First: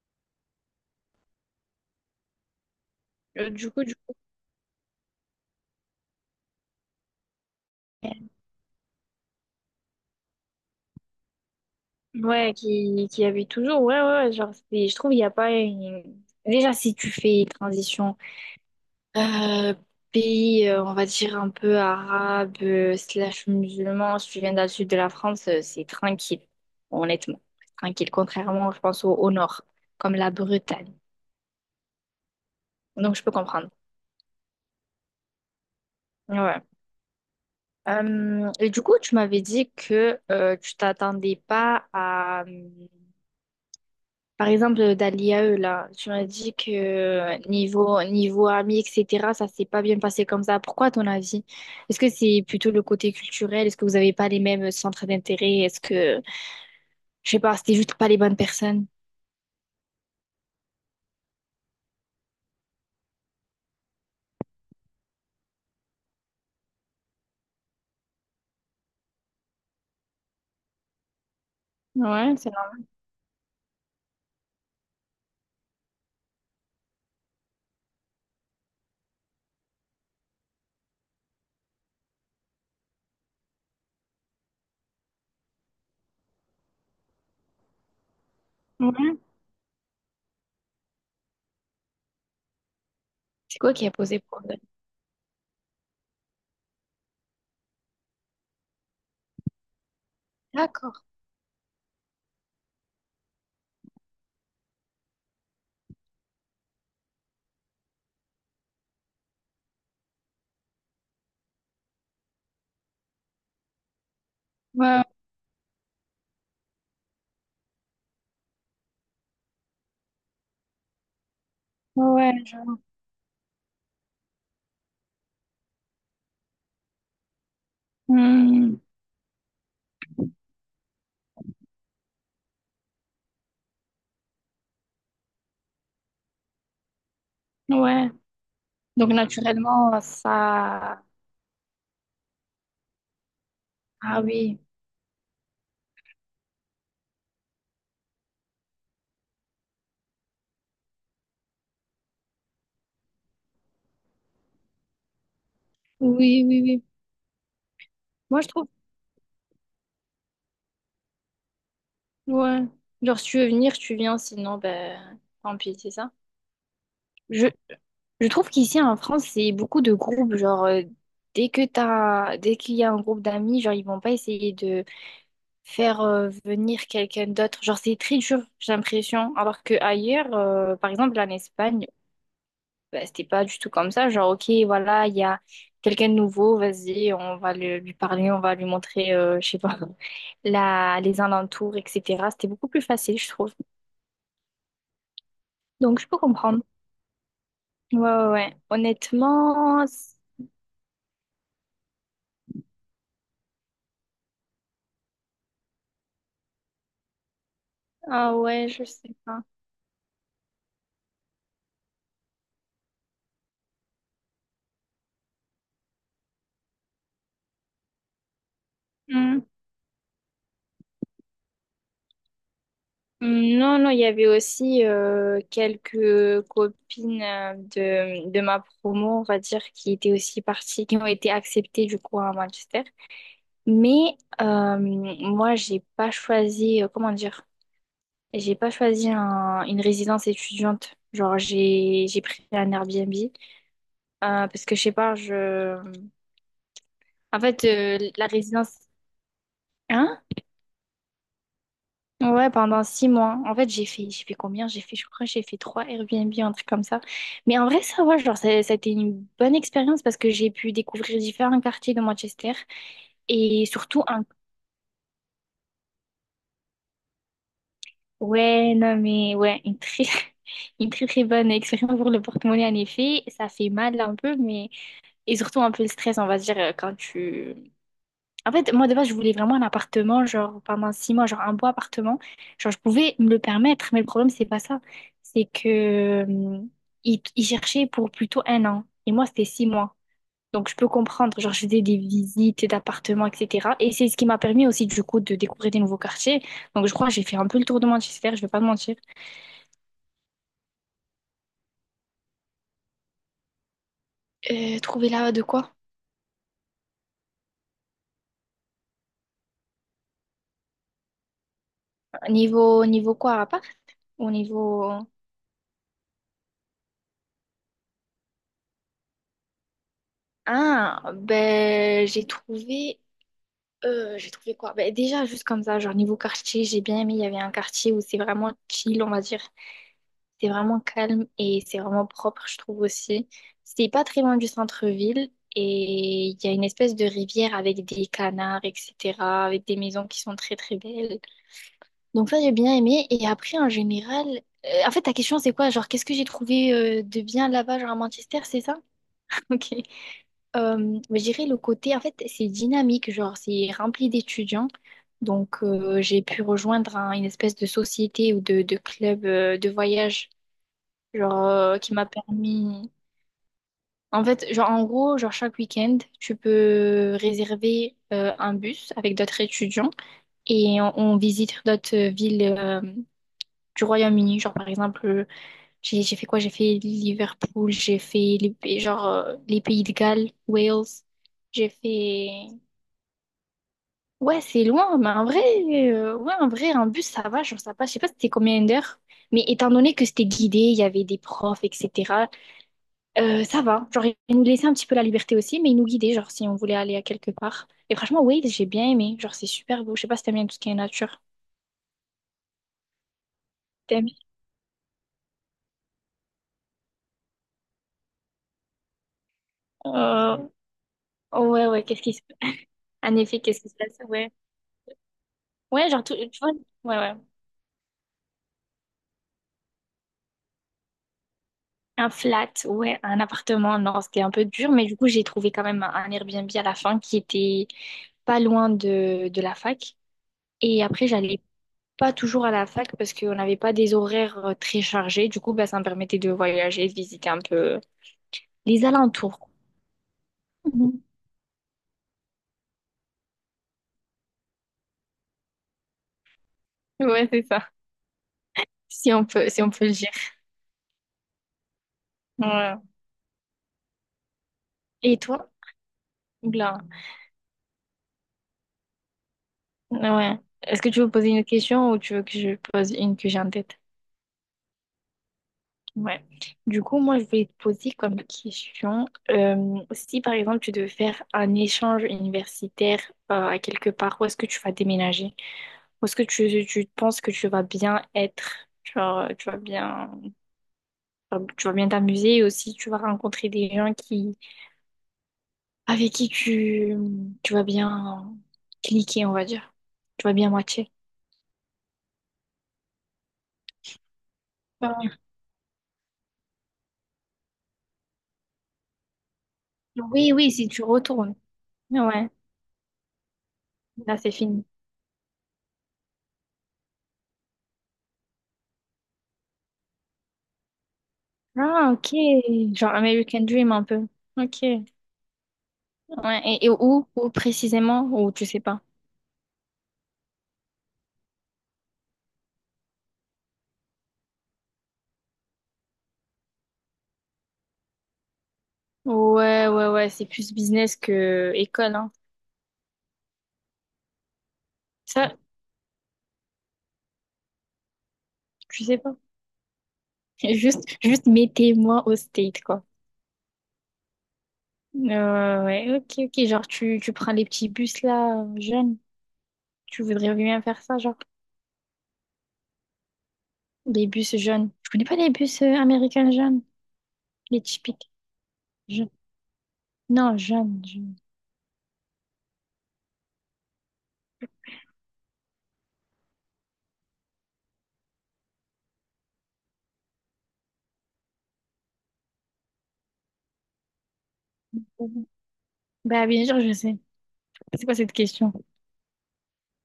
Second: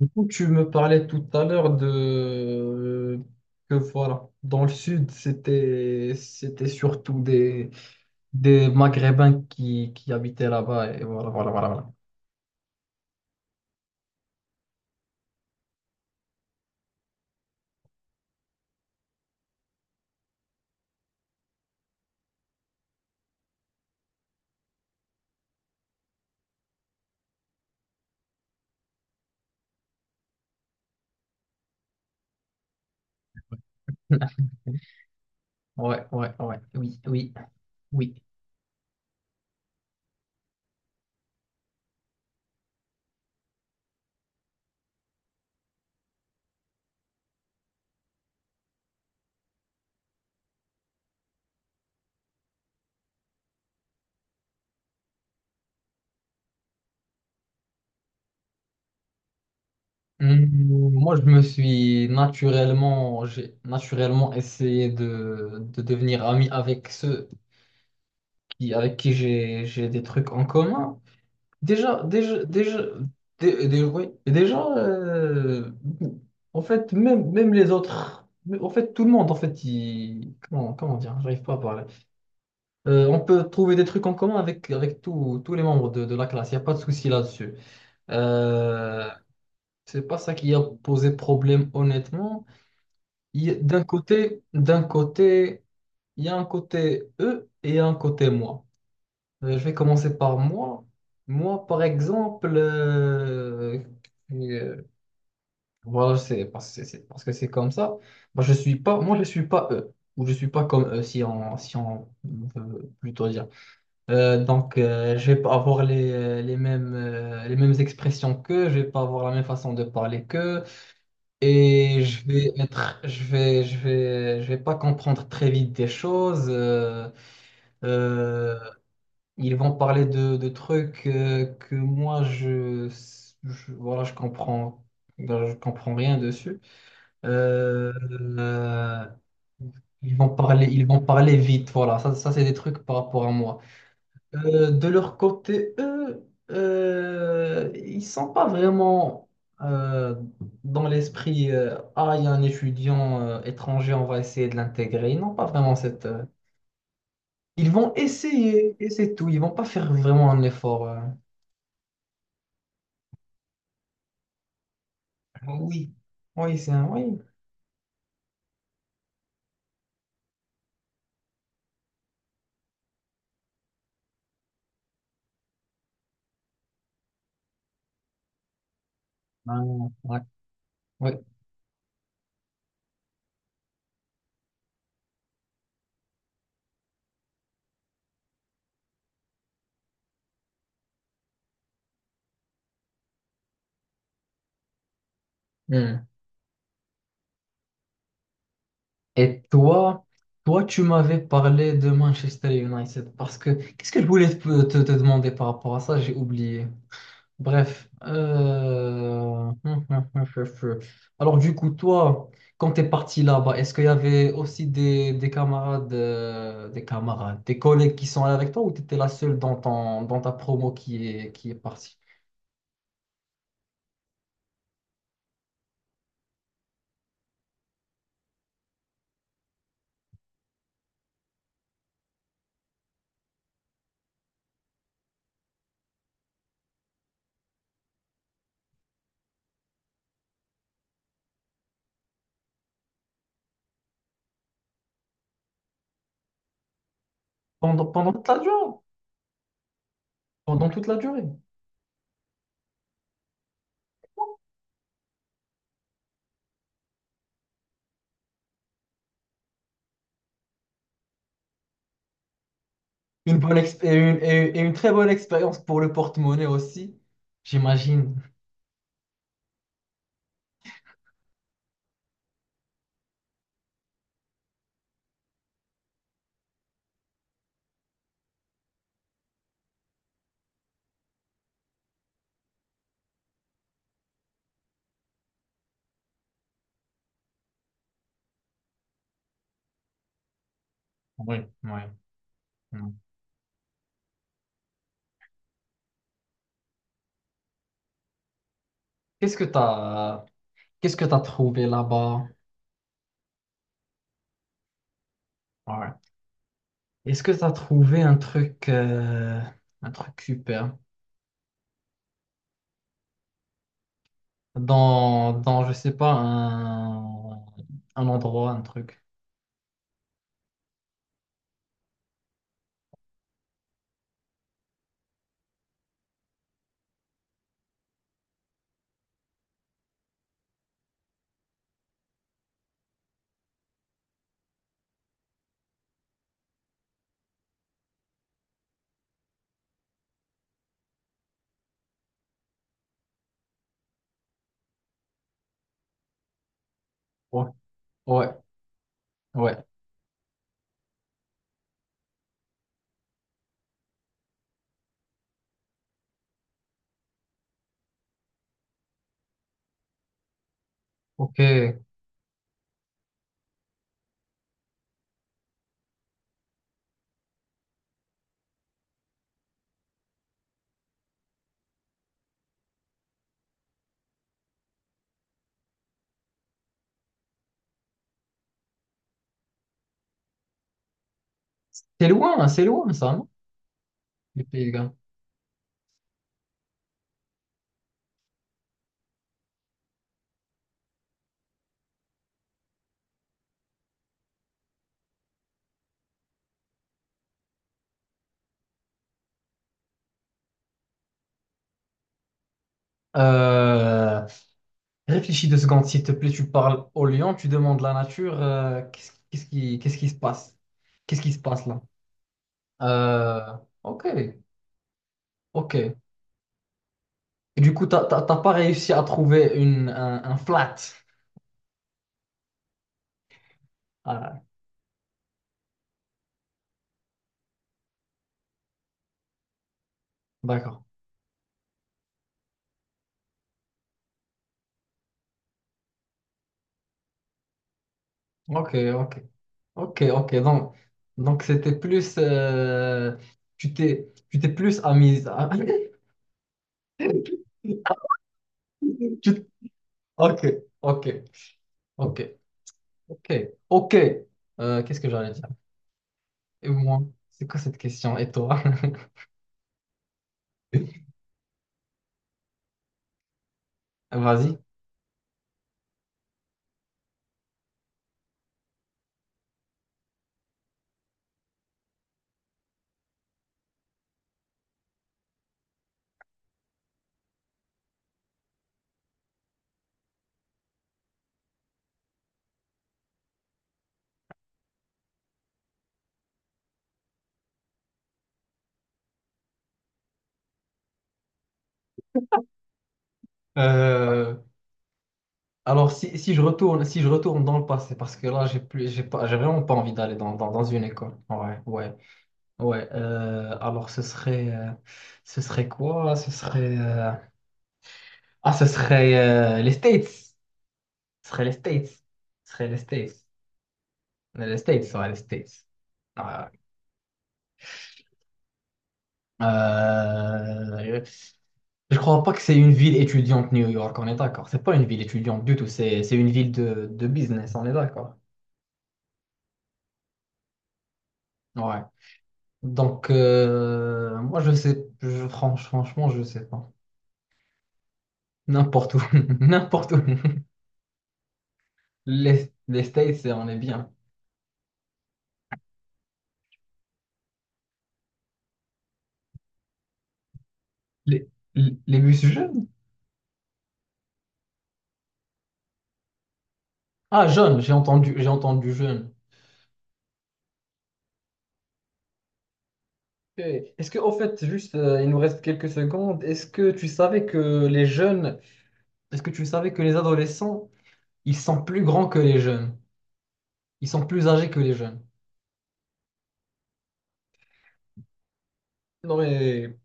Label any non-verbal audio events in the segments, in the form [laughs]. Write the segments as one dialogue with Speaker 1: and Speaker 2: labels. Speaker 1: Du coup, tu me parlais tout à l'heure de
Speaker 2: Euh, du
Speaker 1: que
Speaker 2: coup, du coup,
Speaker 1: voilà, dans le sud, c'était surtout des Maghrébins qui habitaient là-bas et voilà voilà voilà. voilà.
Speaker 2: ouais, qui habite toujours, ouais, ouais, ouais, genre, je trouve, il n'y a pas une... Déjà, si tu fais une transition euh, pays, on va dire, un peu arabe, slash musulman, si tu viens dans le sud de la France, c'est tranquille, honnêtement, c'est tranquille, contrairement, je pense, au nord, comme la Bretagne. Donc, je peux comprendre.
Speaker 1: [laughs] Ouais, ouais, ouais,
Speaker 2: Ouais.
Speaker 1: oui, oui, oui.
Speaker 2: Et du coup, tu m'avais dit que tu t'attendais pas à. Par exemple, dans l'IAE, là, tu m'as dit que niveau ami, etc., ça s'est pas bien passé comme ça. Pourquoi, à ton avis? Est-ce que c'est plutôt le côté culturel? Est-ce que vous n'avez pas les mêmes centres d'intérêt? Est-ce que, je sais pas, c'était juste pas les bonnes personnes?
Speaker 1: Moi, je me suis naturellement, j'ai naturellement essayé de devenir ami avec ceux qui, avec qui j'ai des trucs en commun. Déjà,
Speaker 2: Ouais,
Speaker 1: déjà,
Speaker 2: c'est
Speaker 1: déjà, dé- dé- oui, déjà, en fait, même les autres, mais en fait, tout le monde, en fait, il, comment dire, j'arrive pas à parler. On peut trouver des trucs en commun avec tous tous les membres de la classe, il n'y a pas de souci là-dessus. Euh,
Speaker 2: normal. Ouais.
Speaker 1: c'est pas ça qui a posé problème, honnêtement. Il y a...
Speaker 2: C'est quoi
Speaker 1: D'un
Speaker 2: qui a posé
Speaker 1: côté,
Speaker 2: problème?
Speaker 1: d'un côté, il y a un côté eux et il y a un côté moi. Je vais commencer par moi.
Speaker 2: D'accord.
Speaker 1: Moi, par exemple, euh, voilà, c'est parce que c'est comme ça. Moi, je suis pas eux, ou je suis pas comme eux, si on veut plutôt dire. Euh, donc,
Speaker 2: Ouais,
Speaker 1: euh, je vais pas avoir les mêmes, les mêmes expressions qu'eux, je vais pas avoir la même façon de parler qu'eux, et je
Speaker 2: ouais,
Speaker 1: vais
Speaker 2: je...
Speaker 1: être, je vais, je vais, je vais pas comprendre très vite des choses. Euh,
Speaker 2: Hmm,
Speaker 1: ils vont parler de trucs que voilà je je comprends rien dessus. Euh,
Speaker 2: ouais.
Speaker 1: euh,
Speaker 2: Donc, naturellement,
Speaker 1: ils vont parler ils vont
Speaker 2: ça...
Speaker 1: parler vite voilà ça c'est des trucs par rapport à moi.
Speaker 2: Ah oui.
Speaker 1: De leur côté eux ils sont pas vraiment euh, dans l'esprit, ah il y a un étudiant étranger on va essayer de l'intégrer, ils n'ont pas vraiment cette,
Speaker 2: Oui, oui, oui.
Speaker 1: ils vont
Speaker 2: Moi, je trouve...
Speaker 1: essayer et c'est tout, ils vont pas faire vraiment un effort.
Speaker 2: Ouais. Genre, si tu veux venir, tu viens, sinon, ben,
Speaker 1: Ah
Speaker 2: tant pis, c'est
Speaker 1: oui,
Speaker 2: ça?
Speaker 1: oui, c'est un oui.
Speaker 2: Je, Je trouve qu'ici en France, c'est beaucoup de groupes. Genre, dès qu'il y a un groupe d'amis, genre, ils vont pas essayer de faire venir quelqu'un d'autre. Genre, c'est très dur, j'ai l'impression.
Speaker 1: Ah,
Speaker 2: Alors que
Speaker 1: ouais,
Speaker 2: ailleurs, par exemple,
Speaker 1: ouais.
Speaker 2: en Espagne, bah, c'était pas du tout comme ça. Genre, ok, voilà, il y a quelqu'un de nouveau, vas-y, on va lui parler, on va lui montrer, je sais pas, [laughs] les alentours, etc. C'était beaucoup plus facile, je trouve. Donc,
Speaker 1: Hmm.
Speaker 2: je peux comprendre. Ouais, ouais, ouais.
Speaker 1: Et
Speaker 2: Honnêtement,
Speaker 1: toi, toi, tu m'avais parlé de Manchester United parce que qu'est-ce que je voulais te demander par rapport à ça? J'ai oublié. Bref.
Speaker 2: ah ouais, je sais pas.
Speaker 1: [laughs] Alors, du coup, toi, quand tu es parti là-bas, est-ce qu'il y avait aussi des camarades, des collègues qui sont allés avec toi, ou tu étais la seule dans ta promo qui est partie
Speaker 2: Non, non, il y avait aussi quelques copines de ma promo, on va dire, qui étaient aussi parties, qui ont été acceptées du coup à Manchester. Mais moi, j'ai pas choisi, comment dire, j'ai pas choisi une résidence étudiante. Genre, j'ai pris un Airbnb parce que je sais pas, je, en fait,
Speaker 1: pendant
Speaker 2: la
Speaker 1: toute la durée?
Speaker 2: résidence, hein?
Speaker 1: Pendant toute la durée?
Speaker 2: Ouais, pendant 6 mois. En fait, j'ai fait combien? J'ai fait, je crois, que j'ai fait trois Airbnb, un truc comme ça. Mais en vrai, ça va, genre, ça a été une bonne expérience parce que j'ai pu découvrir différents quartiers de Manchester
Speaker 1: Une bonne
Speaker 2: et
Speaker 1: exp- et
Speaker 2: surtout
Speaker 1: une,
Speaker 2: un,
Speaker 1: et une- Et une très bonne expérience pour le porte-monnaie aussi, j'imagine.
Speaker 2: ouais, non, mais ouais, une très, [laughs] une très, très bonne expérience pour le porte-monnaie, en effet. Ça fait mal un peu, mais, et surtout un peu le stress, on va se dire, quand tu, en fait, moi, de base, je voulais vraiment un appartement, genre, pendant 6 mois, genre, un beau appartement. Genre, je pouvais me le permettre, mais le problème, c'est pas ça. C'est que, euh, ils cherchaient pour plutôt un an. Et moi, c'était 6 mois. Donc, je peux
Speaker 1: Oui,
Speaker 2: comprendre. Genre, je
Speaker 1: oui.
Speaker 2: faisais des visites
Speaker 1: oui.
Speaker 2: d'appartements, etc. Et c'est ce qui m'a permis aussi, du coup, de découvrir des nouveaux quartiers. Donc, je crois que j'ai fait un peu le tour de Manchester, je vais pas te mentir.
Speaker 1: Qu'est-ce que t'as, qu'est-ce que t'as trouvé là-bas?
Speaker 2: Trouver là de quoi?
Speaker 1: Ouais. Est-ce que t'as trouvé un truc super
Speaker 2: Niveau quoi, à part? Au niveau...
Speaker 1: dans, je sais pas, un endroit, un truc?
Speaker 2: Ah, ben, j'ai trouvé... J'ai trouvé quoi? Ben, déjà, juste comme ça, genre niveau quartier, j'ai bien aimé. Il y avait un quartier où c'est vraiment chill, on va dire. C'est vraiment calme et c'est vraiment propre, je trouve aussi. C'est pas très loin du centre-ville et il y a une espèce de rivière avec des canards, etc., avec des maisons qui sont très très belles. Donc ça, j'ai bien aimé. Et après, en général, en fait, ta question, c'est quoi? Genre, qu'est-ce que j'ai trouvé de
Speaker 1: Ouais,
Speaker 2: bien là-bas, genre à
Speaker 1: ouais,
Speaker 2: Manchester, c'est ça? [laughs]
Speaker 1: ouais.
Speaker 2: Ok. Je dirais le côté, en fait, c'est dynamique, genre, c'est rempli d'étudiants. Donc, j'ai pu rejoindre une espèce de société ou de club de voyage,
Speaker 1: Ok.
Speaker 2: genre, qui m'a permis. En fait, genre, en gros, genre, chaque week-end, tu peux réserver un bus avec d'autres étudiants et on visite d'autres villes du Royaume-Uni. Genre, par exemple, j'ai fait quoi? J'ai fait Liverpool, j'ai fait genre, les pays de Galles, Wales. J'ai fait...
Speaker 1: C'est loin ça, non?
Speaker 2: Ouais,
Speaker 1: Les Pays
Speaker 2: c'est
Speaker 1: de Galles.
Speaker 2: loin, mais en vrai, ouais, en vrai, un bus, ça va, genre, ça passe. Je sais pas c'était combien d'heures, mais étant donné que c'était guidé, il y avait des profs, etc., ça va. Genre, ils nous laissaient un petit peu la liberté aussi, mais ils nous guidaient, genre, si on voulait aller à quelque part. Et franchement, Wales, j'ai bien aimé. Genre, c'est super beau. Je sais pas si t'aimes bien tout ce qui est nature. T'aimes?
Speaker 1: Euh, Réfléchis deux secondes, s'il te plaît. Tu parles au lion, tu demandes la nature. Qu'est-ce qui se
Speaker 2: Euh,
Speaker 1: passe? Qu'est-ce qui se passe
Speaker 2: ouais,
Speaker 1: là?
Speaker 2: ouais, qu'est-ce qui se... En effet,
Speaker 1: Euh,
Speaker 2: qu'est-ce qui se passe?
Speaker 1: ok,
Speaker 2: Ouais.
Speaker 1: ok.
Speaker 2: Ouais,
Speaker 1: Et
Speaker 2: genre, tu vois, ouais, ouais.
Speaker 1: du coup, t'as pas réussi à trouver un flat.
Speaker 2: Un flat, ouais, un appartement, non, c'était un
Speaker 1: Ah,
Speaker 2: peu dur, mais du coup, j'ai trouvé quand même un Airbnb à la fin qui était pas loin de la fac.
Speaker 1: d'accord.
Speaker 2: Et après, j'allais pas toujours à la fac parce qu'on n'avait pas des horaires très chargés. Du coup, bah, ça me permettait de voyager, de visiter un peu
Speaker 1: Ok,
Speaker 2: les
Speaker 1: ok.
Speaker 2: alentours. Quoi.
Speaker 1: Ok, ok.
Speaker 2: [laughs]
Speaker 1: Donc c'était plus. Tu t'es plus amise. à...
Speaker 2: Mhm. Ouais,
Speaker 1: [laughs]
Speaker 2: c'est ça, si on
Speaker 1: Tu...
Speaker 2: peut, si on peut le dire.
Speaker 1: Ok, ok, ok,
Speaker 2: Ouais.
Speaker 1: ok, ok. Qu'est-ce que
Speaker 2: Et
Speaker 1: j'allais dire?
Speaker 2: toi?
Speaker 1: Et
Speaker 2: Oula.
Speaker 1: moi, c'est quoi cette question? Et toi?
Speaker 2: Ouais. Est-ce que tu
Speaker 1: [laughs]
Speaker 2: veux poser une question ou tu veux que je pose une que j'ai en tête?
Speaker 1: Vas-y.
Speaker 2: Ouais. Du coup, moi, je vais te poser comme question, si par exemple tu devais faire un échange universitaire à quelque part, où est-ce que tu vas déménager? Où est-ce que tu penses que tu vas bien être? Genre, tu vas bien, enfin, tu vas bien t'amuser et aussi tu vas rencontrer des gens avec qui tu vas bien cliquer, on va dire. Tu vas bien matcher.
Speaker 1: Euh,
Speaker 2: Euh,
Speaker 1: alors, si je retourne dans le passé, parce que là, j'ai vraiment pas envie d'aller
Speaker 2: oui, oui,
Speaker 1: dans
Speaker 2: si tu
Speaker 1: une école.
Speaker 2: retournes.
Speaker 1: Ouais, ouais,
Speaker 2: Ouais,
Speaker 1: ouais. Alors,
Speaker 2: là c'est fini.
Speaker 1: ce serait quoi? Ah, ce serait les States. Ce serait les States.
Speaker 2: Ah, ok.
Speaker 1: Ce serait les
Speaker 2: Genre
Speaker 1: States.
Speaker 2: American Dream un peu.
Speaker 1: Les
Speaker 2: Ok. Ouais.
Speaker 1: States, ouais, les States. Ah, ouais.
Speaker 2: Et où précisément? Ou tu sais pas?
Speaker 1: Euh, je crois pas que c'est une ville étudiante New York, on est d'accord. C'est pas une ville étudiante du tout, c'est une ville de business, on est d'accord.
Speaker 2: Ouais, ouais, ouais. C'est plus business que
Speaker 1: Ouais.
Speaker 2: école, hein.
Speaker 1: Donc moi je sais je,
Speaker 2: Ça,
Speaker 1: franch- franchement je sais pas.
Speaker 2: tu
Speaker 1: N'importe
Speaker 2: sais
Speaker 1: où.
Speaker 2: pas.
Speaker 1: [laughs] N'importe où.
Speaker 2: [laughs] Juste mettez-moi au
Speaker 1: Les,
Speaker 2: state, quoi.
Speaker 1: les States, c'est... on est bien.
Speaker 2: Ouais, ok, ok. Genre, tu prends les petits bus là, jeunes. Tu voudrais bien faire ça, genre.
Speaker 1: Les, les bus jeunes?
Speaker 2: Les bus jeunes. Je connais pas les bus américains jeunes.
Speaker 1: Ah jeunes,
Speaker 2: Les typiques.
Speaker 1: j'ai entendu
Speaker 2: Jeunes.
Speaker 1: jeunes.
Speaker 2: Non, jeunes. Jeunes.
Speaker 1: Eh, est-ce que au fait juste il nous reste quelques secondes, est-ce que tu savais que les jeunes, est-ce que tu savais que les adolescents, ils sont plus grands que les jeunes? Ils sont plus âgés que les jeunes.
Speaker 2: Bah, bien sûr, je sais. C'est quoi cette question?
Speaker 1: Non mais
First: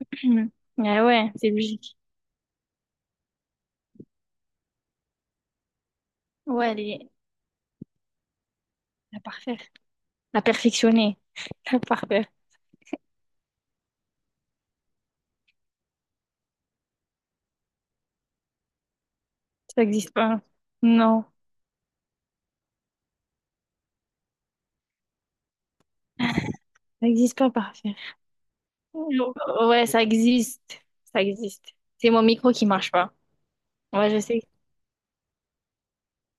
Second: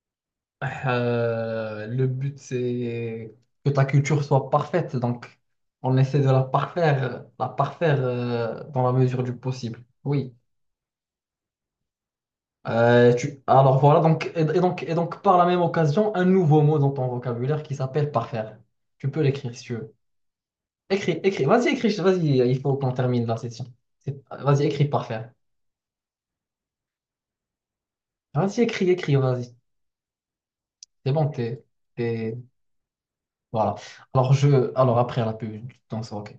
Speaker 2: [clears throat] Ah ouais, c'est logique.
Speaker 1: le but c'est que ta culture soit parfaite, donc on essaie de
Speaker 2: Ouais, elle est
Speaker 1: la parfaire dans la
Speaker 2: la
Speaker 1: mesure du
Speaker 2: parfaire.
Speaker 1: possible. Oui.
Speaker 2: La perfectionnée. [laughs] La parfaire.
Speaker 1: Tu... Alors voilà, donc, et donc par la même occasion, un nouveau mot dans ton vocabulaire qui s'appelle parfaire. Tu peux l'écrire si tu
Speaker 2: Ça
Speaker 1: veux.
Speaker 2: n'existe pas.
Speaker 1: Écris,
Speaker 2: Non,
Speaker 1: écris, vas-y, il faut qu'on termine la session. C'est... Vas-y, écris parfaire.
Speaker 2: ça n'existe pas parfaire.
Speaker 1: Vas-y, écris, écris, vas-y.
Speaker 2: Ouais, ça existe.
Speaker 1: C'est
Speaker 2: Ça
Speaker 1: bon, t'es,
Speaker 2: existe. C'est mon
Speaker 1: t'es...
Speaker 2: micro qui marche pas.
Speaker 1: Voilà.
Speaker 2: Ouais, je
Speaker 1: Alors
Speaker 2: sais
Speaker 1: je. Alors après la pub, je t'en sors, ok.